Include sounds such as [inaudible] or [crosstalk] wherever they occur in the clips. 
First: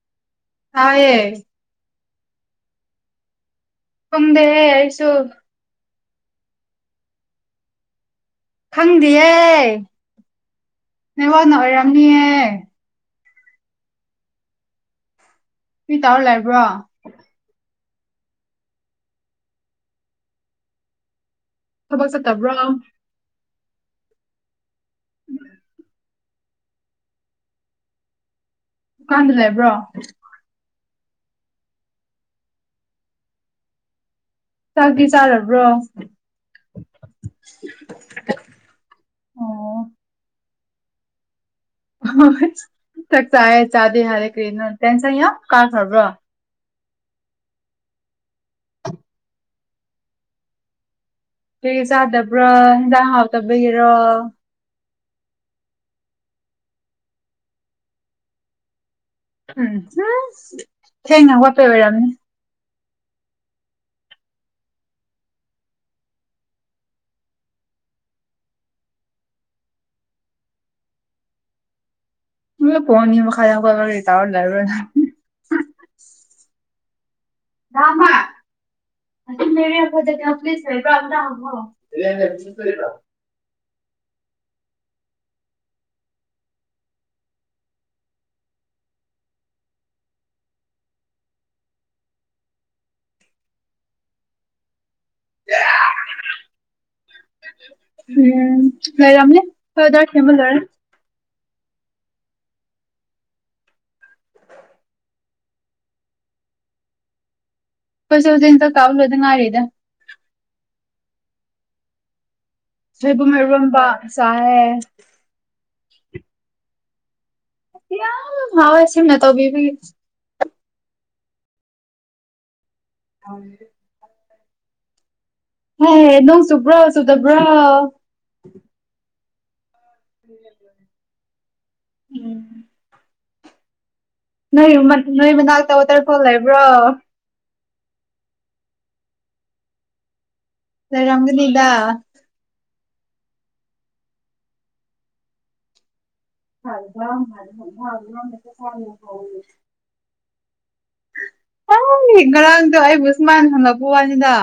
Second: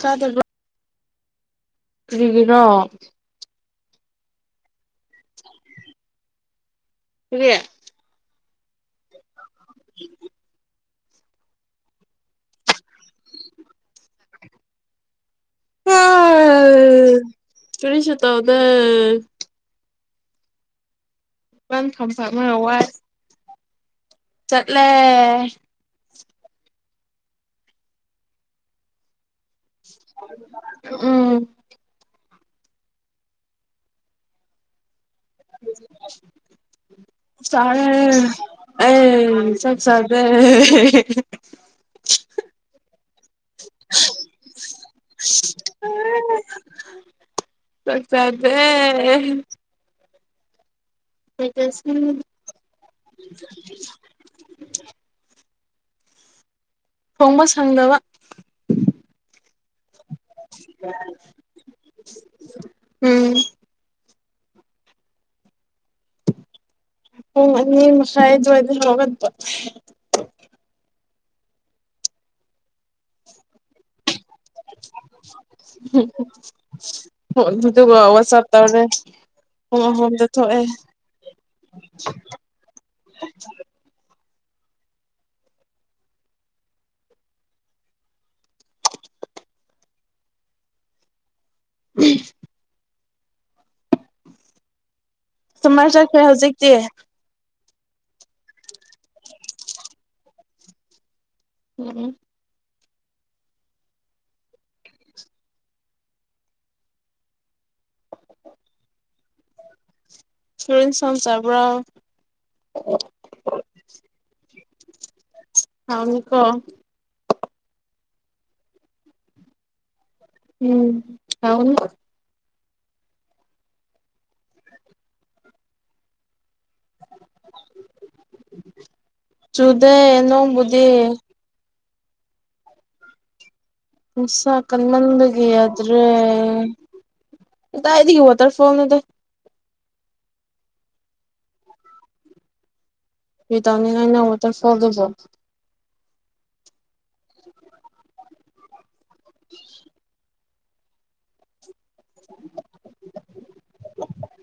ꯆꯥꯗꯣꯢꯕ꯭ꯔꯣ ꯇꯥꯌꯦ ꯀꯔꯤꯒꯤꯅꯣ ꯇꯨꯝꯗꯦ ꯍꯦ ꯑꯩꯁꯨ ꯀꯔꯤ ꯈꯪꯗꯦꯌꯦ ꯅꯋꯥꯅ ꯑꯣꯏꯔꯝꯅꯤꯌꯦ ꯀ꯭ꯔꯤ ꯇꯧꯔ ꯂꯩꯕ꯭ꯔꯣ ꯀ꯭ꯔꯤꯁꯨ ꯇꯧꯗꯦ ꯥꯉꯅꯨ ꯊꯕꯛ ꯊꯣꯡꯁꯥ ꯆꯠꯇꯕ꯭ꯔꯣ ꯑꯃꯒ ꯋꯥꯠꯂꯤ ꯆꯠꯂꯦ ꯗꯨꯀꯥꯟꯗ ꯂꯩꯕ꯭ꯔꯣ ꯎꯝ ꯇ꯭ꯔꯚꯤꯁ [unintelligible] ꯆꯔꯦ ꯑꯦ ꯑꯦ ꯆꯛ ꯑꯣ ꯆꯥꯗꯦ ꯆꯥꯛ ꯆꯥꯌꯦ ꯆꯥꯗꯦ ꯍꯥꯏꯔꯦ ꯀꯔꯤꯅ ꯇꯦꯟꯁꯟ ꯌꯥꯝ ꯀꯥꯈ꯭ꯔꯕ꯭ꯔꯥ ꯆꯛ ꯆꯥꯗꯦ ꯀꯩꯒꯤ ꯆꯥꯗꯕ꯭ꯔꯥ ꯍꯟꯖꯥꯡ ꯍꯥꯎꯇꯕꯒꯤꯔꯣ ꯊꯣꯡꯕ ꯁꯪꯗꯕ ꯑꯝ ꯍꯥꯏꯁ ꯊꯦꯡꯅ ꯍꯧꯒꯠꯄꯩ ꯑꯣꯏꯔꯝꯅꯤ ꯎꯝ ꯄꯨꯡ ꯑꯅꯤꯃꯈꯥꯏ ꯑꯗꯨꯋꯥꯏꯗ ꯍꯧꯒꯠꯄ ꯎꯝ ꯄꯨꯡ ꯑꯅꯤ ꯃꯈꯥꯏꯗ ꯍꯧꯒꯠꯂꯒ ꯀꯔꯤ ꯇꯧꯔꯥꯂꯩꯕ꯭ꯔꯣ ꯅꯪ ꯄꯨꯡ ꯑꯗꯨꯗꯀꯣ ꯋꯥꯆꯞꯇꯧꯔ ꯄꯨꯡ ꯑꯍꯨꯝꯗ ꯊꯣꯛꯑꯦ ꯎꯝ ꯇꯨꯃꯔ ꯆꯠꯈ꯭ꯔꯦ ꯍꯧꯖꯤꯛꯇꯤ ꯎꯝ ꯂꯩꯔꯝꯅꯤ ꯍꯣꯏꯗ ꯁꯦꯃ ꯂꯣꯏꯔꯦ ꯎꯝ ꯎꯝ ꯑꯈꯣꯏꯖꯨ ꯍꯧꯖꯤꯛ ꯍꯟꯇꯛ ꯇꯧꯔ ꯂꯣꯏꯗ ꯉꯥꯏꯔꯤꯗ ꯀꯤꯍꯣꯝꯆꯥꯕ꯭ꯔꯣ ꯁꯣꯏꯕꯨꯝ ꯏꯔꯣꯝꯕ ꯆꯥꯏꯑꯦ ꯀꯣ ꯌꯥꯝ ꯉꯥꯎꯑꯦ ꯁꯤꯝꯅ ꯇꯧꯕꯤꯕꯒꯤ ꯎꯝ ꯍꯥꯎꯅꯤ [inaudible] ꯍꯩ ꯅꯣꯡ ꯆꯨꯕ꯭ꯔꯣ ꯆꯨꯗꯕ꯭ꯔꯣ ꯆꯨꯗꯦ ꯅꯣꯡꯕꯨꯗꯤ ꯎꯝ ꯅꯨꯡꯁꯥ ꯅꯣꯏ ꯅꯣꯏ ꯀꯟꯃꯟꯕꯒꯤ ꯃꯅꯥꯛꯇ ꯌꯥꯗ꯭ꯔꯦ ꯋꯥꯇꯔꯐꯣꯜ ꯂꯩꯕ꯭ꯔꯣ ꯀꯗꯥꯏꯗꯒꯤ ꯋꯥꯇꯔ ꯐꯣꯜꯅꯣꯗ ꯂꯩꯔꯝꯒꯅꯤꯗ ꯀꯔꯤ ꯇꯧꯅꯤꯡꯉꯥꯏꯅꯣ ꯋꯥꯇꯔ ꯐꯣꯜꯗꯨꯕꯣ [unintelligible] [inaudible] ꯍꯥꯢ ꯉꯔꯥꯡꯗ ꯑꯩꯕꯨ ꯁꯨꯃꯥꯏꯅ ꯍꯪꯉꯛꯄ ꯋꯥꯅꯤꯗ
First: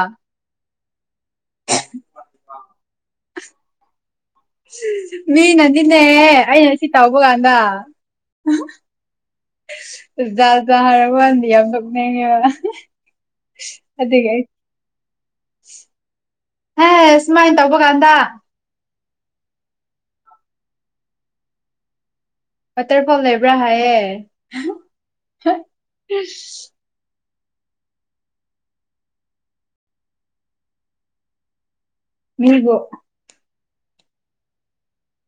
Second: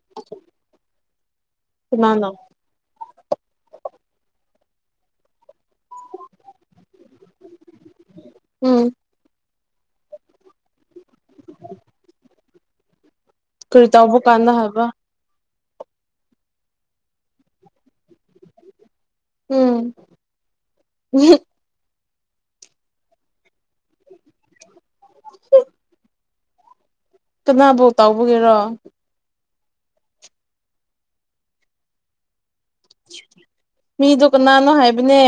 ꯀꯅꯥꯅꯣ [inaudible] ꯃꯤ ꯅ ꯅꯤꯅꯦ ꯑꯩꯅ ꯁꯤ ꯇꯧꯕ ꯀꯥꯟꯗ [inaudible] ꯎꯝ ꯆꯨꯖꯥꯛ ꯆꯨꯖꯥꯛ ꯍꯥꯏꯔꯛꯄ ꯀꯥꯟꯗ ꯌꯥꯝ ꯅꯣꯛꯅꯤꯡꯉꯦꯕ ꯀꯔꯤ ꯇꯧꯕ ꯑꯗꯨꯒꯤ ꯑꯩ ꯀꯥꯟꯗ ꯍꯥꯏꯕ ꯍꯦ ꯁꯨꯃꯥꯏ ꯇꯧꯕ ꯀꯥꯟꯗ ꯎꯝ [inaudible] ꯋꯥꯇꯔꯐꯣꯜ ꯂꯩꯕ꯭ꯔ ꯍꯥꯏꯌꯦ [inaudible] ꯇꯨꯅꯥꯕꯨꯛ ꯇꯧꯕꯒꯤꯔꯣ ꯃꯤꯕꯨ ꯃꯤꯗꯣ ꯀꯅꯥꯅꯣ ꯍꯥꯏꯕꯅꯦ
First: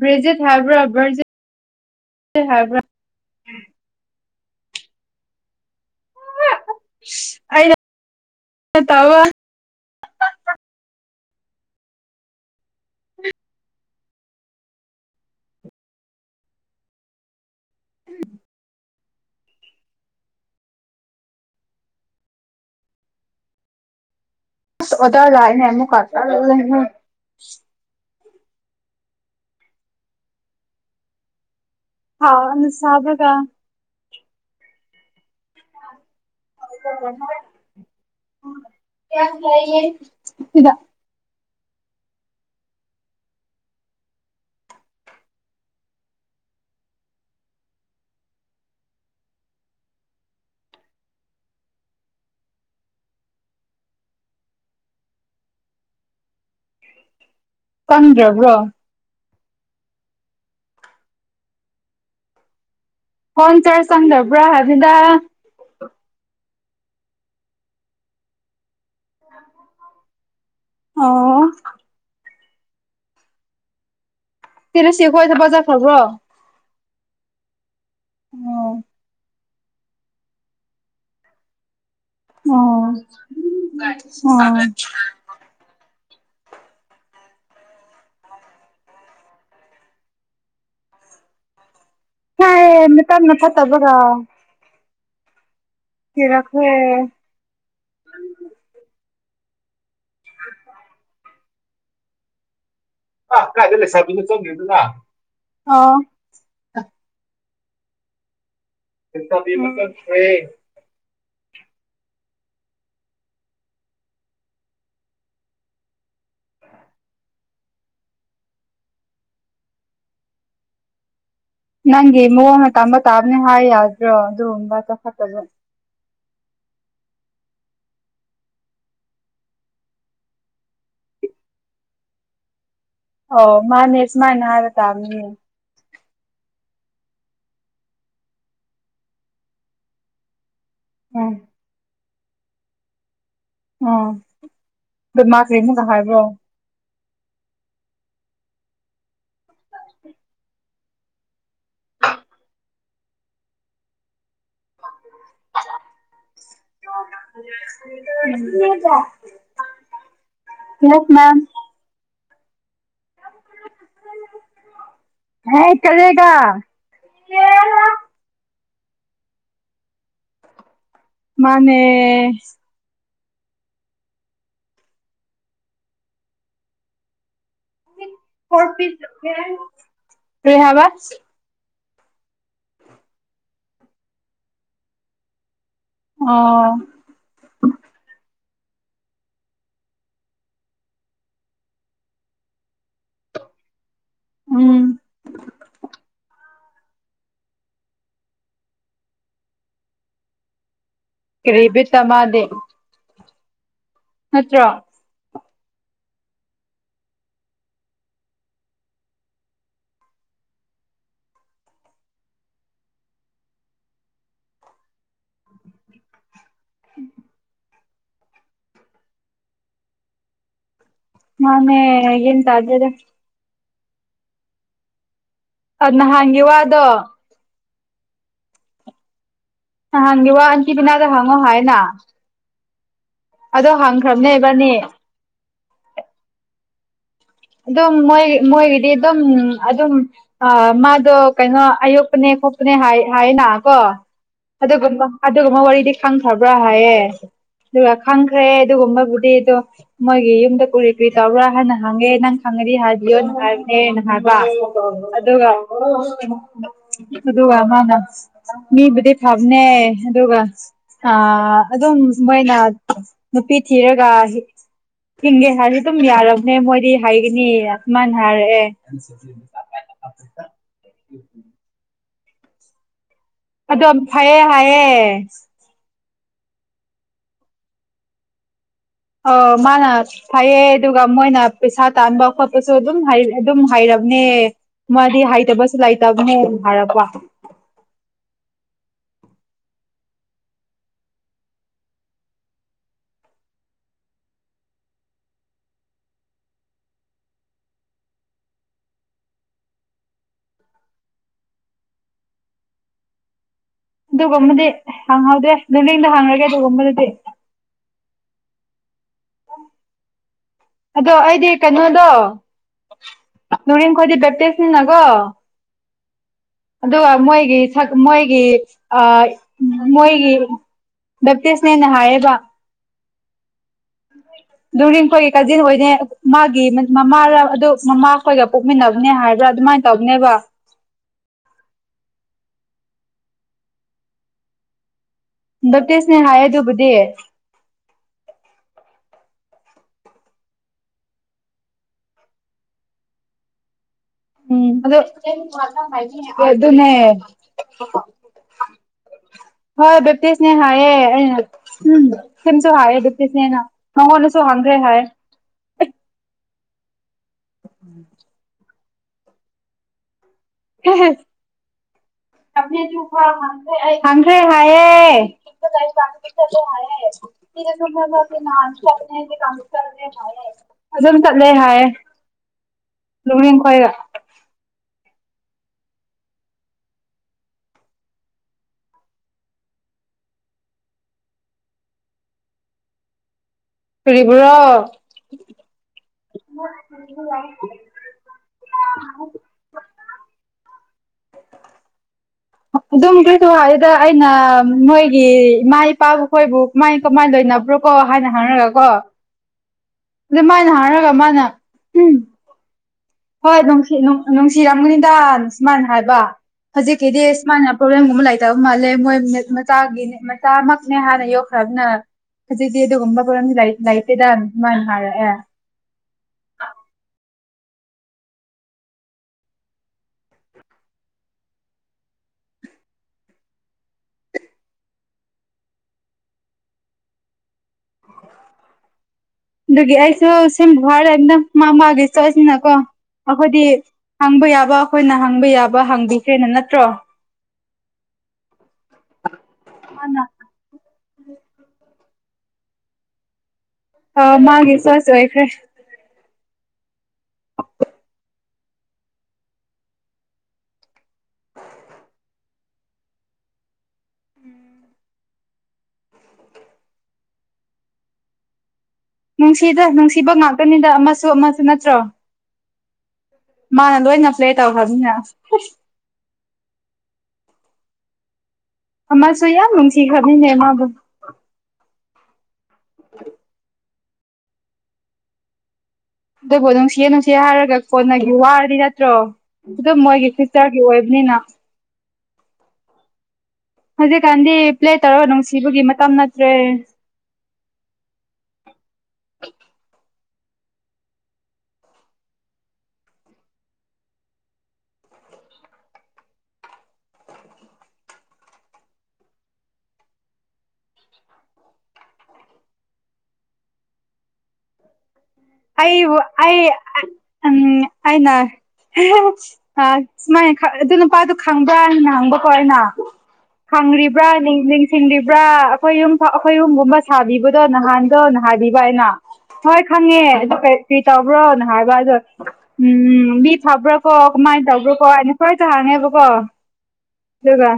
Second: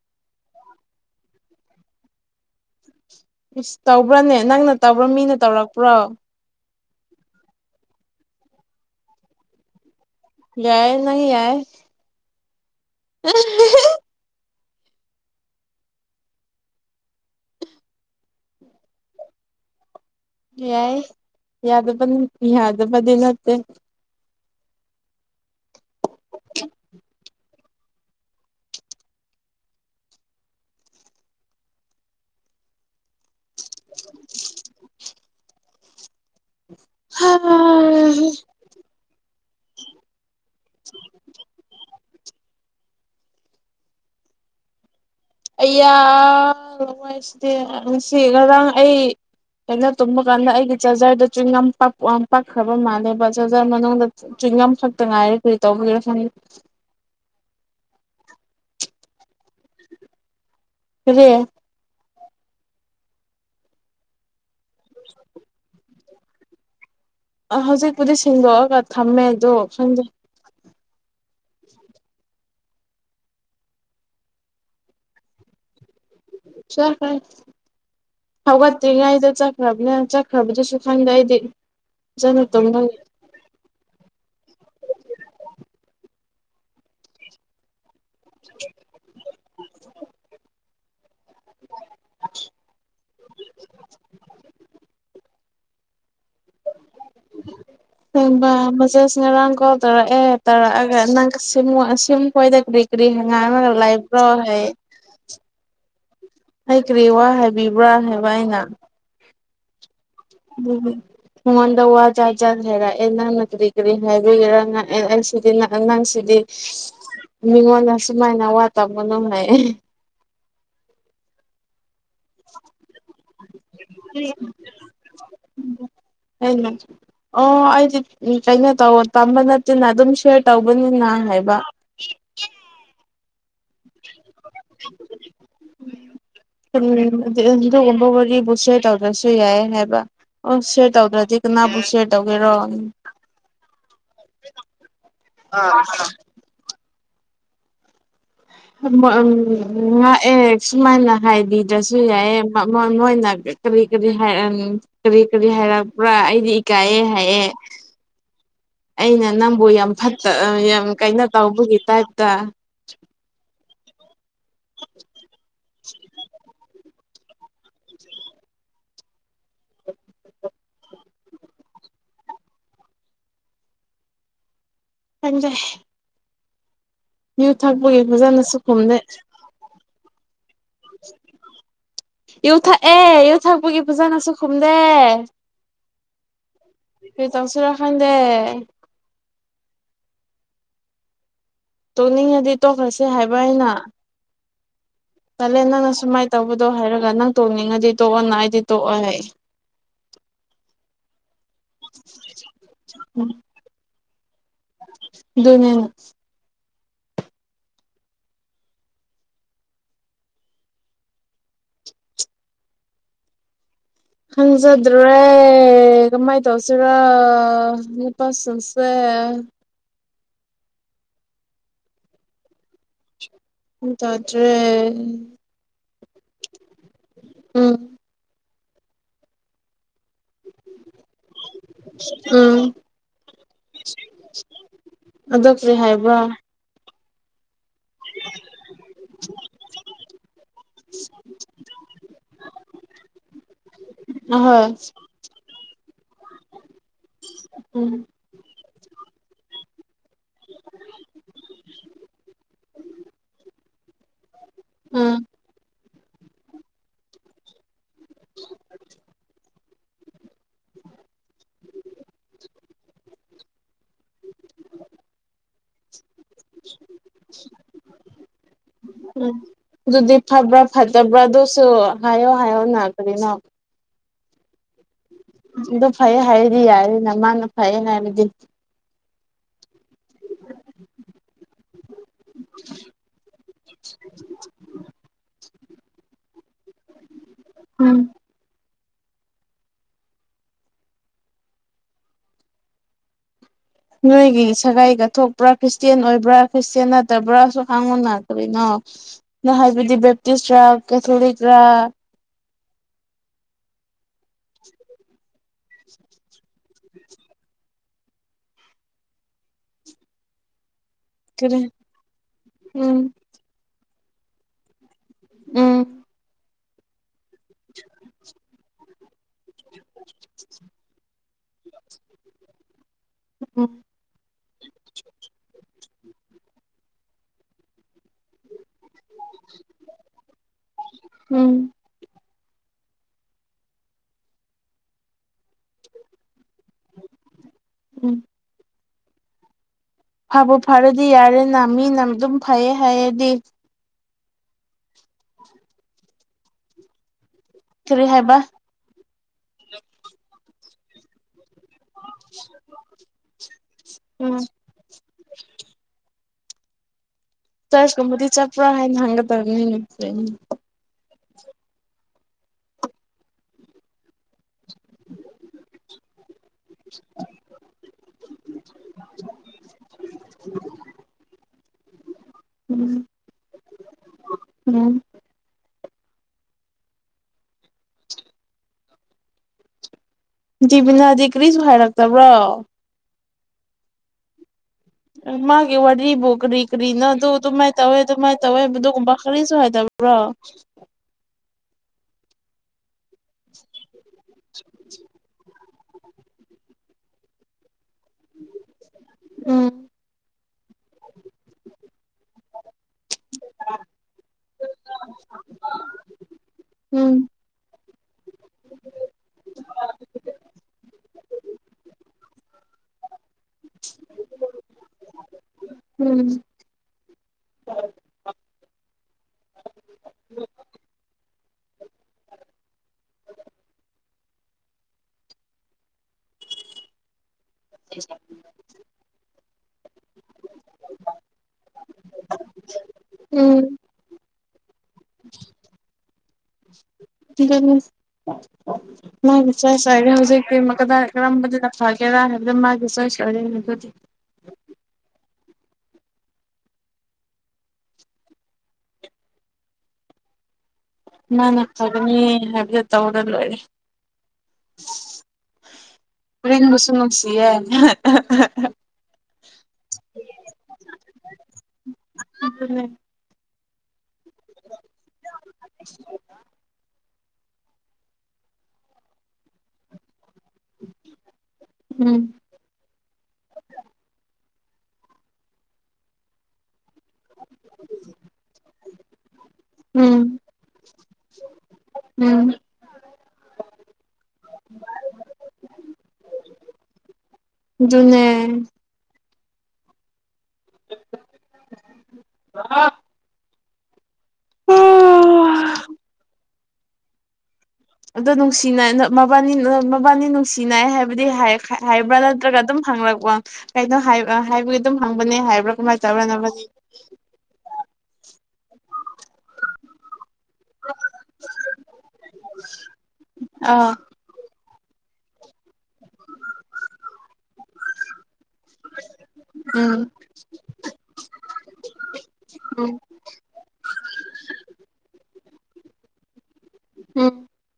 ꯕ꯭ꯔꯤꯖꯤꯠ ꯍꯥꯏꯕ꯭ꯔ ꯕꯔꯖꯤꯠ ꯍꯥꯏꯕ꯭ꯔ ꯏꯁ ꯇꯧꯕ꯭ꯔꯅꯦ ꯅꯪꯅ ꯇꯧꯕ꯭ꯔ ꯃꯤꯅ ꯇꯧꯔꯛꯄ꯭ꯔꯣ ꯑꯩꯩꯅ [inaudible] ꯇꯧꯑꯦ [inaudible] ꯌꯥꯏꯌꯦ ꯅꯪ ꯌꯥꯏꯌꯦ [inaudible] ꯌꯥꯏ ꯌꯥꯗꯕ ꯌꯥꯗꯕꯗꯤ ꯅꯠꯇꯦ ꯑꯁ ꯑꯣꯖꯥ ꯂꯥꯛꯑꯦꯅ ꯑꯃꯨꯛꯀꯥ ꯇꯜꯂꯦꯍꯦ [unintelligible] [inaudible] [inaudible] ꯌꯦꯁ ꯂꯩꯌꯦ ꯁꯤꯗ ꯑꯩꯌꯥ ꯋꯥꯏꯠꯁꯤꯗꯤ ꯉꯁꯤ ꯉꯔꯥꯡ ꯑꯩ ꯑꯩꯅ ꯇꯨꯝꯕ ꯀꯥꯟꯗ ꯑꯩꯒꯤ ꯆꯥꯔꯖꯔꯗꯨ ꯆ꯭ꯋꯤꯡꯒꯝ ꯄꯛ ꯄꯛꯈ꯭ꯔꯕ ꯃꯥꯜꯂꯦꯕ ꯆꯥꯔꯖꯔ ꯃꯅꯨꯡꯗ ꯆꯤꯡ ꯄꯤꯡꯉꯝ ꯈꯛꯇ ꯉꯥꯏꯔꯦ ꯀꯔꯤ ꯇꯧꯕꯩꯔ ꯁꯅꯤ ꯀꯪꯗ꯭ꯔꯕ꯭ꯔꯣ ꯔꯦ ꯀꯣꯟꯖꯦ ꯆꯪꯈꯕ꯭ꯔ ꯍꯥꯏꯅꯤꯗ ꯑ ꯍꯧꯖꯤꯛꯄꯨꯗꯤ ꯁꯦꯡꯗꯣꯛꯑꯒ ꯊꯝꯃꯦꯗꯣ ꯈꯪꯗꯦ ꯑꯣ [inaudible] ꯇꯤꯔꯁꯤ ꯈꯣꯏꯗꯣ ꯕꯖ ꯈ꯭ꯔꯕꯣ ꯆꯠꯈ꯭ꯔꯦ ꯑꯣ ꯍꯧꯒꯠꯇ꯭ꯔꯤ ꯉꯩꯗ ꯆꯠ ꯈ꯭ꯔꯕꯅꯦ ꯆꯠꯈ꯭ꯔꯕꯗꯨꯁꯨ ꯈꯪꯗꯦ ꯑꯩꯗꯤ ꯐꯖꯅ ꯇꯨꯝꯕꯒꯤ ꯎꯝ [inaudible] ꯎꯝ [inaudible] ꯍꯥꯏ ꯃꯇꯝꯅ ꯐꯠꯇꯕꯒ ꯊꯤꯔꯛꯈ꯭ꯔꯦ [inaudible] ꯇꯝꯕ ꯃꯖꯥꯁ ꯉꯔꯥꯡ ꯀꯣꯜ ꯇꯧꯔꯛꯑꯦ ꯇꯧꯔꯛꯑꯒ ꯅꯪꯀꯁꯤꯝ ꯑꯁꯤꯝ ꯍꯣꯏꯗ ꯀ꯭ꯔꯤ ꯀ꯭ꯔꯤ ꯉꯥꯡꯂ ꯂꯩꯕ꯭ꯔꯣ ꯍꯥꯏꯌꯦ ꯑꯣ ꯑꯩ ꯀ꯭ꯔꯤ ꯋꯥ ꯍꯥꯏ ꯕꯤꯕꯨꯔꯥꯟ ꯍꯥꯏꯕ ꯑꯩꯅ [unintelligible] ꯎꯝꯝ ꯃꯉꯣꯟꯗ ꯋꯥ ꯖꯥꯠ ꯖꯥꯠ ꯍꯥꯏꯔꯛꯑꯦ ꯅꯪꯅ ꯀꯔꯤ ꯀꯔꯤ ꯍꯥꯏꯕꯤꯒꯦꯔꯥꯅ ꯑꯦ ꯑꯩ ꯁꯤꯗꯤ ꯅ ꯅꯪ ꯁꯤꯗꯤ ꯃꯤꯉꯣꯟꯗ ꯁꯨꯃꯥꯏꯅ ꯋꯥ ꯇꯝꯒꯅꯨ ꯍꯥꯏꯌꯦ ꯅꯪꯒꯤ ꯃꯑꯣꯡꯗ ꯇꯕ ꯇꯥꯕꯅꯦ ꯍꯥꯏ ꯌꯥꯗ꯭ꯔꯣ ꯑꯗꯨꯒꯨꯝꯕ ꯆꯥꯎꯈꯠꯇꯥꯕ ꯑꯩꯅ ꯑꯣ ꯑꯩꯗꯤ ꯀꯩꯅꯣ ꯇꯧ ꯇꯝꯕ ꯅꯠꯇꯦꯅ ꯑꯗꯨꯝ ꯁꯦꯌꯔ ꯇꯧꯕꯅꯤꯅ ꯍꯥꯏꯕ ꯑꯧ ꯃꯥꯅꯦ ꯁꯨꯃꯥꯅ ꯍꯥꯏꯕ ꯇꯥꯕꯅꯤ ꯎ ꯑꯗꯨꯒꯨꯝꯕ ꯋꯥꯔꯤꯕꯨ ꯁꯤꯌꯥꯕ ꯇꯧꯗ꯭ꯔꯁꯨ ꯌꯥꯏ ꯍꯥꯏꯕ ꯑꯣ ꯁꯤꯦꯌꯔ ꯎꯝ ꯇꯧꯗ꯭ꯔꯗꯤ ꯀꯅꯥꯕꯨ ꯁꯦꯌꯔ ꯇꯧꯒꯦꯔꯣ ꯎꯥ ꯀꯅꯥꯒꯤ ꯏꯃꯨꯡꯅ ꯍꯥꯏꯕ꯭ꯔꯣ ꯎ ꯅꯨꯉꯥꯛꯑꯦ ꯁꯨꯃꯥꯏꯅ ꯍꯥꯏꯕꯤꯗ꯭ꯔꯁꯨ ꯌꯥꯏꯑꯕ ꯃ ꯃꯣꯏꯅ ꯀꯔꯤ ꯀꯔꯤ ꯍꯥꯏꯔ ꯀꯔꯤ ꯀꯔꯤ ꯍꯥꯏꯔꯛꯄ꯭ꯔꯥ ꯑꯩꯗꯤ ꯏꯀꯥꯏꯑꯦ ꯍꯥꯏꯌꯦ ꯌꯦꯁ ꯑꯩꯅ ꯅꯪꯕꯨ ꯌꯥꯝ ꯐꯠꯇ ꯌꯥꯝ ꯀꯩꯅꯣ ꯃꯦꯝ ꯇꯧꯕꯒꯤ ꯇꯥꯏꯞ ꯇꯥ ꯍꯦꯠ ꯇꯜꯂꯦꯗꯥ ꯃꯥꯅꯦ ꯇꯟꯖꯩ ꯌꯨ ꯊꯛꯄꯩ ꯒꯤ ꯐꯖꯅꯁꯨ ꯇꯨꯝꯗꯦ ꯀꯔꯤ ꯍꯥꯏꯕ ꯌꯨ ꯊꯛꯑꯦ ꯌꯨ ꯊꯛꯄꯒꯤ ꯐꯖꯅꯁꯨ ꯈꯨꯝꯗꯦ ꯑꯣ ꯀꯔꯤ ꯇꯧꯁꯤꯔꯥ ꯈꯪꯗꯦ ꯇꯣꯛꯅꯤꯡꯉꯗꯤ ꯇꯣꯛꯈ꯭ꯔꯁꯦ ꯍꯥꯏꯕ ꯑꯩꯅ ꯎꯝ ꯇꯜꯂꯦ ꯅꯪ ꯑꯁꯨꯃꯥꯏ ꯇꯧꯕ ꯑꯗꯣ ꯍꯥꯏꯔꯒ ꯅꯪ ꯇꯣꯛꯅꯤꯡꯉꯗꯤ ꯇꯣꯛꯑꯣꯅ ꯑꯩꯗꯤ ꯇꯣꯛꯑꯣ ꯍꯥꯏ ꯀꯔꯤ ꯕꯤꯠꯇ ꯃꯥꯗꯤ ꯎꯝ ꯅꯠꯇ꯭ꯔꯣ ꯑꯗꯨꯅꯦ ꯍꯪꯖꯗ꯭ꯔꯦ ꯀꯃꯥꯏ ꯇꯧꯁꯤꯔ ꯅꯨꯄꯥ ꯁꯤꯡ ꯁꯦ ꯃꯥꯅꯦ ꯒ꯭ꯌꯦꯟ ꯇꯥꯏꯗꯦꯗ ꯍꯨ ꯆꯥꯗ꯭ꯔꯦ ꯑ ꯅꯍꯥꯟꯒꯤ ꯋꯥꯗꯣ ꯎꯝ ꯅꯍꯥꯟ ꯒꯤ ꯋꯥ ꯑꯟꯇꯤ ꯀꯅꯥꯗ ꯍꯪꯉꯣ ꯍꯥꯢꯅ ꯎꯝ ꯑꯗꯣ ꯍꯪꯈ꯭ꯔꯕꯅꯦ ꯏꯕꯅꯤ ꯀ꯭ꯔꯤ ꯍꯥꯏꯕ꯭ꯔꯥ ꯑꯗꯨꯝ ꯃꯣꯏ ꯃꯣꯏꯒꯤꯗꯤ ꯑꯗꯨꯝ ꯑꯗꯨꯝ ꯑ ꯃꯥꯗꯣ ꯀꯩꯅꯣ ꯑꯌꯣꯛꯄꯅꯦ ꯈꯣꯠꯄꯅꯦ ꯍꯥꯏ ꯍꯥꯏꯅ ꯀꯣ ꯑꯍꯣꯏ ꯑꯗꯨꯒꯨꯝꯕ ꯑꯗꯨꯒꯨꯝꯕ ꯋꯥꯔꯤꯗꯤ ꯈꯪꯈ꯭ꯔꯕ꯭ꯔꯥ ꯍꯥꯏꯌꯦ ꯑꯗꯨꯒ ꯎꯝ ꯈꯪꯈ꯭ꯔꯦ ꯑꯗꯨꯒꯨꯝꯕꯕꯨꯗꯤ ꯑꯗꯨ ꯃꯣꯏꯒꯤ ꯌꯨꯝꯗ ꯀ꯭ꯔꯤ ꯀ꯭ꯔꯤ ꯇꯧꯕ꯭ꯔꯥ ꯍꯥꯏꯅ ꯍꯪꯉꯦ ꯈꯪꯍꯗꯤ ꯍꯥꯏꯕꯤꯌꯣꯅ ꯍꯥꯏꯕꯅꯦꯅ ꯍꯥꯏꯕ ꯎꯝ ꯑꯗꯨꯒ ꯑꯗꯨꯒ ꯃꯥꯅ ꯃꯤꯕꯨꯗꯤ ꯐꯕꯅꯦ ꯑꯗꯨꯒ ꯑ ꯑꯗꯨꯝ ꯃꯣꯏꯅ ꯅꯨꯄꯤ ꯊꯤꯔꯒ ꯍꯤꯡꯒꯦ ꯍꯥꯏꯔꯤ ꯗꯨ ꯌꯥꯔꯕꯅꯦ ꯃꯣꯏꯗꯤ ꯁꯨꯃꯥꯏꯅ ꯍꯥꯏꯔꯛꯑꯦ ꯑꯗꯨꯗꯤ ꯐꯥꯕ꯭ꯔꯥ ꯐꯠꯇ ꯕ꯭ꯔꯥ ꯗꯨꯁꯨ ꯍꯢꯌꯣ ꯍꯥꯏꯌꯣꯅ ꯀꯔꯤꯅꯣ ꯑꯗꯨꯝ ꯐꯩꯌꯦ ꯍꯥꯏꯌꯦ ꯑꯗꯨ ꯐꯩꯌꯦ ꯍꯥꯏꯔꯗꯤ ꯌꯥꯔꯦꯅ ꯃꯥꯅ ꯐꯩꯌꯦ ꯍꯥꯏꯔꯗꯤ ꯑꯣ ꯃꯥꯅ ꯐꯩꯌꯦ ꯑꯗꯨꯒ ꯃꯣꯏꯅ ꯄꯩꯁꯥ ꯇꯥꯟꯕ ꯈꯣꯠꯄꯁꯨ ꯑꯗꯨꯝ ꯑꯗꯨꯝ ꯍꯥꯏꯔꯕꯅꯦ ꯃꯥꯗꯤ ꯍꯥꯏꯇꯕ ꯂꯩꯇꯥꯕꯅꯦ ꯍꯥꯏꯔꯕ ꯎꯝ ꯅꯣꯏꯒꯤ ꯁꯒꯥꯏꯒ ꯊꯣꯛꯄ꯭ꯔ ꯈ꯭ꯔꯤꯁꯇꯦꯟ ꯑꯣꯏꯕ꯭ꯔ ꯈ꯭ꯔꯤꯁꯇꯤꯌꯦꯟ ꯅꯠꯇꯕ꯭ꯔꯁꯨ ꯍꯥꯡꯉꯣꯅ ꯀꯔꯤꯅꯣ ꯍꯥꯏꯕꯗꯤ ꯕꯦꯞꯇꯤꯁꯔ ꯀꯦꯊꯣꯂꯤꯛ ꯔ ꯑꯗꯨꯒꯨꯝꯕꯗꯤ ꯍꯪꯍꯧꯗ꯭ꯔꯦ ꯗꯣꯂꯤꯗ ꯍꯪꯔꯒꯦ [unintelligible] ꯑꯗꯣ ꯑꯩꯗꯤ ꯀꯔꯤ ꯀꯩꯅꯣꯗꯣ ꯎꯝ ꯅꯨꯔꯦꯝꯈꯣꯏꯗꯤ ꯕꯦꯞꯇꯤꯁꯅꯤꯅꯀꯣ ꯎꯝ ꯑꯗꯨꯒ ꯃꯣꯏꯒꯤ ꯁꯛ ꯃꯣꯏꯒꯤ ꯑ ꯃꯣꯏꯒꯤ ꯕꯦꯞꯇꯤꯁꯅꯦꯅ ꯍꯥꯏꯌꯦꯕ ꯎꯝ ꯗꯨꯔꯤꯡꯈꯣꯏꯒꯤ ꯀꯖꯤꯟ ꯍꯣꯏꯅꯦ ꯃꯥꯒꯤ ꯃꯃꯥꯔ ꯑꯗꯨ ꯃꯃꯥ ꯈꯣꯏꯒ ꯄꯣꯛꯃꯤꯟꯅꯕꯅꯦ ꯍꯥꯏꯕ꯭ꯔ ꯑꯗꯨꯃꯥꯢ ꯇꯧꯕꯅꯦꯕ ꯎꯝ ꯕꯦꯞꯇꯤꯁꯅꯦ ꯍꯥꯏꯌꯦ ꯗꯨꯕꯨꯗꯤ ꯎꯝ ꯐꯕꯨ ꯐꯔꯗꯤ ꯌꯥꯔꯦꯅ ꯃꯤꯅ ꯑꯗꯨꯝ ꯐꯩꯌꯦ ꯍꯥꯏꯌꯦꯗꯤ ꯎꯝ ꯑꯗꯨ ꯑꯗꯨꯅꯦ ꯀꯔꯤ ꯍꯥꯏꯕ ꯍꯣꯏ ꯕꯦꯞꯇꯤꯁꯅꯦ ꯍꯥꯏꯌꯦ ꯑꯩꯅ ꯎꯝ ꯊꯨꯟꯁꯨ ꯍꯥꯏꯌꯦ ꯕꯦꯞꯇꯤꯁꯅꯦꯅ ꯎꯝ ꯃꯥꯉꯣꯟꯗꯁꯨ ꯍꯪꯈ꯭ꯔꯦ ꯍꯥꯏ ꯆꯔꯁꯀꯨꯝꯕꯗꯤ ꯆꯠꯄ꯭ꯔ ꯍꯥꯏꯅ ꯍꯪꯒꯗꯕꯅꯤ ꯅꯨ ꯍꯦꯍꯦ [inaudible] ꯍꯪꯈ꯭ꯔꯦ ꯍꯥꯏꯌꯦ [unintelligible] ꯑꯗꯨꯝ ꯆꯠꯂꯦ ꯍꯥꯏꯌꯦ ꯎꯝ ꯂꯨꯔꯤꯡꯈꯣꯏꯒ ꯎꯝ [inaudible] ꯖꯤꯕꯤꯅꯥꯗꯤ ꯀꯔꯤꯁꯨ ꯍꯥꯏꯔꯛꯇꯕ꯭ꯔꯣ ꯀꯔꯤꯕꯨꯔꯣ ꯃꯥꯒꯤ ꯋꯥꯔꯤꯕꯨ ꯀꯔꯤ ꯀꯔꯤ ꯅꯣ ꯗꯨ ꯗꯨꯃꯥꯏ ꯇꯧꯋꯦ ꯗꯨꯃꯥꯏ ꯇꯧꯋꯦ ꯈꯔꯤꯁꯨ ꯍꯥꯏꯗꯕ ꯕ꯭ꯔꯣ ꯑꯗꯨꯝ ꯀ꯭ꯔꯤꯁꯨ ꯍꯥꯏꯗꯦ ꯑꯩꯅ ꯃꯣꯏꯒꯤ ꯏꯃꯥ ꯏꯄꯥꯈꯣꯏꯕꯨ ꯀꯃꯥꯏ ꯀꯃꯥꯏꯅ ꯂꯣꯏꯅꯕ꯭ꯔꯣ ꯀꯣ ꯍꯥꯏꯅ ꯍꯥꯏꯔꯒꯀꯣ ꯎꯝ ꯑꯗꯨ ꯃꯥꯢꯅ ꯍꯥꯏꯔꯒ ꯃꯥꯅ ꯎꯝ ꯍꯣꯏ ꯅꯨꯡꯁꯤ ꯅꯨꯡꯁꯤꯔꯝꯒꯅꯤꯗ ꯁꯨꯃꯥꯏꯅ ꯍꯥꯏꯕ ꯍꯧꯖꯤꯛꯀꯤꯗꯤ ꯎꯝ ꯁꯨꯃꯥꯏꯅ ꯄ꯭ꯔꯣꯕ꯭ꯂꯦꯝꯒꯨꯝꯕ ꯂꯩꯇꯕ ꯃꯥꯜꯂꯦ ꯃꯣꯏ ꯃꯆꯥꯒꯤ ꯃꯆꯥꯃꯛꯅꯦ ꯍꯥꯏꯅ ꯌꯣꯛꯈ꯭ꯔꯕꯅꯦ ꯍꯖꯤꯛꯗꯤ ꯑꯗꯨꯒꯨꯝꯕ ꯄꯔꯝꯗꯤ ꯂꯩꯇꯦꯗ ꯁꯨꯃꯥꯏ ꯍꯥꯏꯔꯛꯑꯦ ꯎꯝ [inaudible] ꯑꯗꯨꯒꯤ ꯑꯩ [unintelligible] ꯑꯩꯈꯣꯏꯗꯤ ꯎꯝ ꯍꯪꯕ ꯌꯥ ꯑꯩꯈꯣꯏꯅ ꯍꯪꯕ ꯌꯥꯕ ꯍꯪꯕꯤꯈ꯭ꯔꯦꯅ ꯅꯠꯇ꯭ꯔꯣ ꯃꯥꯏ ꯃꯆꯥ ꯆꯥꯏꯔꯦ ꯃꯥꯅ ꯍꯧꯖꯤꯛꯇꯤ ꯃꯀꯗꯥꯏ ꯀꯔꯝꯕꯗꯨꯗ ꯐꯒꯦꯔꯥ ꯍꯥꯏꯕꯗꯨ ꯃꯥꯒꯤ ꯆꯣꯏꯁ ꯑꯣꯏꯔꯤꯅꯤ ꯑ ꯃꯥꯒꯤ ꯆꯣꯏꯁ ꯑꯣꯏꯈ꯭ꯔꯦ ꯃꯥꯅ ꯐꯒꯅꯤ ꯍꯥꯏꯕꯗꯣ ꯇꯧꯔ ꯂꯣꯏꯔꯦ [inaudible] ꯍꯣꯔꯦꯟꯕꯨꯁꯨ ꯀꯤꯌꯦ [inaudible] ꯅꯨꯡꯁꯤꯗ ꯅꯨꯡꯁꯤꯕ ꯉꯥꯛꯇꯅꯤꯗ ꯑꯃꯁꯨ ꯑꯃꯁꯨ ꯅꯠꯇ꯭ꯔꯣ ꯑꯗꯨꯅꯦ ꯃꯥꯅ ꯂꯣꯏꯅ ꯄ꯭ꯂꯦ ꯇꯧꯈ꯭ꯔꯝꯅꯤꯅ ꯑꯃꯁꯨ ꯌꯥꯝ ꯅꯨꯡꯁꯤꯈ꯭ꯔꯝꯅꯤꯅꯦ ꯃꯥꯕꯨ ꯎꯝ ꯑꯗꯨꯕꯨ ꯅꯨꯡꯁꯤꯌꯦ ꯅꯨꯡꯁꯤ ꯁꯦ ꯍꯥꯏꯔꯒ ꯀꯣꯟꯅꯒꯤ ꯋꯥꯔꯗꯤ ꯅꯠꯇ꯭ꯔꯣ ꯑꯗꯨꯝ ꯃꯣꯏꯒꯤ ꯎꯝ ꯐ꯭ꯌꯨꯆꯔꯒꯤ ꯑꯣꯏꯕꯅꯤꯅ ꯎꯝ ꯍꯧꯖꯤꯛꯀꯥꯟꯗꯤ ꯄ꯭ꯂꯦ ꯇꯧꯔꯒ ꯅꯨꯡꯁꯤꯕꯒꯤ ꯃꯇꯝ ꯅꯠꯇ꯭ꯔꯦ ꯑꯗꯨꯨꯅꯦ [unintelligible] ꯑꯥ ꯑꯗꯣ ꯅꯨꯡꯁꯤꯅ ꯃꯕꯥꯅꯤ ꯃꯕꯥꯅꯤ ꯅꯨꯡꯁꯤꯅꯏ ꯍꯥꯏꯕꯗꯤ ꯍꯥꯏꯕ꯭ꯔꯥ ꯅꯠꯇ꯭ꯔꯒ ꯑꯗꯨꯝ ꯍꯪꯂꯛꯄ ꯀꯩꯅꯣ ꯍꯥꯏ ꯍꯥꯏꯕꯒꯤ ꯑꯗꯨꯝ ꯍꯪ ꯑꯩꯕꯨ ꯑꯩ ꯎꯝ ꯑꯩꯅ ꯍꯦ ꯍꯦ ꯑꯥ ꯁꯨꯃꯥꯏꯅ ꯑꯗꯨ ꯅꯨꯄꯥꯗꯣ ꯈꯪꯕ꯭ꯔꯥ ꯍꯪꯕꯀꯣ ꯑꯩꯅ ꯑꯥ ꯈꯪ꯭ꯔꯤꯕ꯭ꯔꯥ ꯅꯤꯡ ꯅꯤꯡ ꯍꯤꯟꯗꯤꯕ꯭ꯔꯥ ꯑꯩꯈꯣꯏ ꯌꯨꯝ ꯑꯩꯈꯣꯏ ꯌꯨꯝꯒꯨꯝꯕ ꯁꯥꯕꯤꯕꯗꯣ ꯅꯍꯥꯟꯗꯣ ꯍꯥꯏꯕꯤꯕ ꯍꯥꯏꯅ ꯍꯣꯏ ꯎꯝ ꯈꯪꯉꯦ ꯑꯗꯨ ꯀꯔꯤ ꯇꯧꯕ꯭ꯔꯣꯅ ꯍꯥꯏꯕ ꯑꯗꯣ ꯎꯝ ꯃꯤ ꯐꯕ꯭ꯔꯥ ꯀꯣ ꯀꯃꯥꯏꯅ ꯇꯧꯕ꯭ꯔꯣ ꯀꯣ ꯑꯩꯈꯣꯏꯗ ꯍꯥꯡꯉꯦꯕꯀꯣ ꯎꯝ ꯑꯗꯨꯒ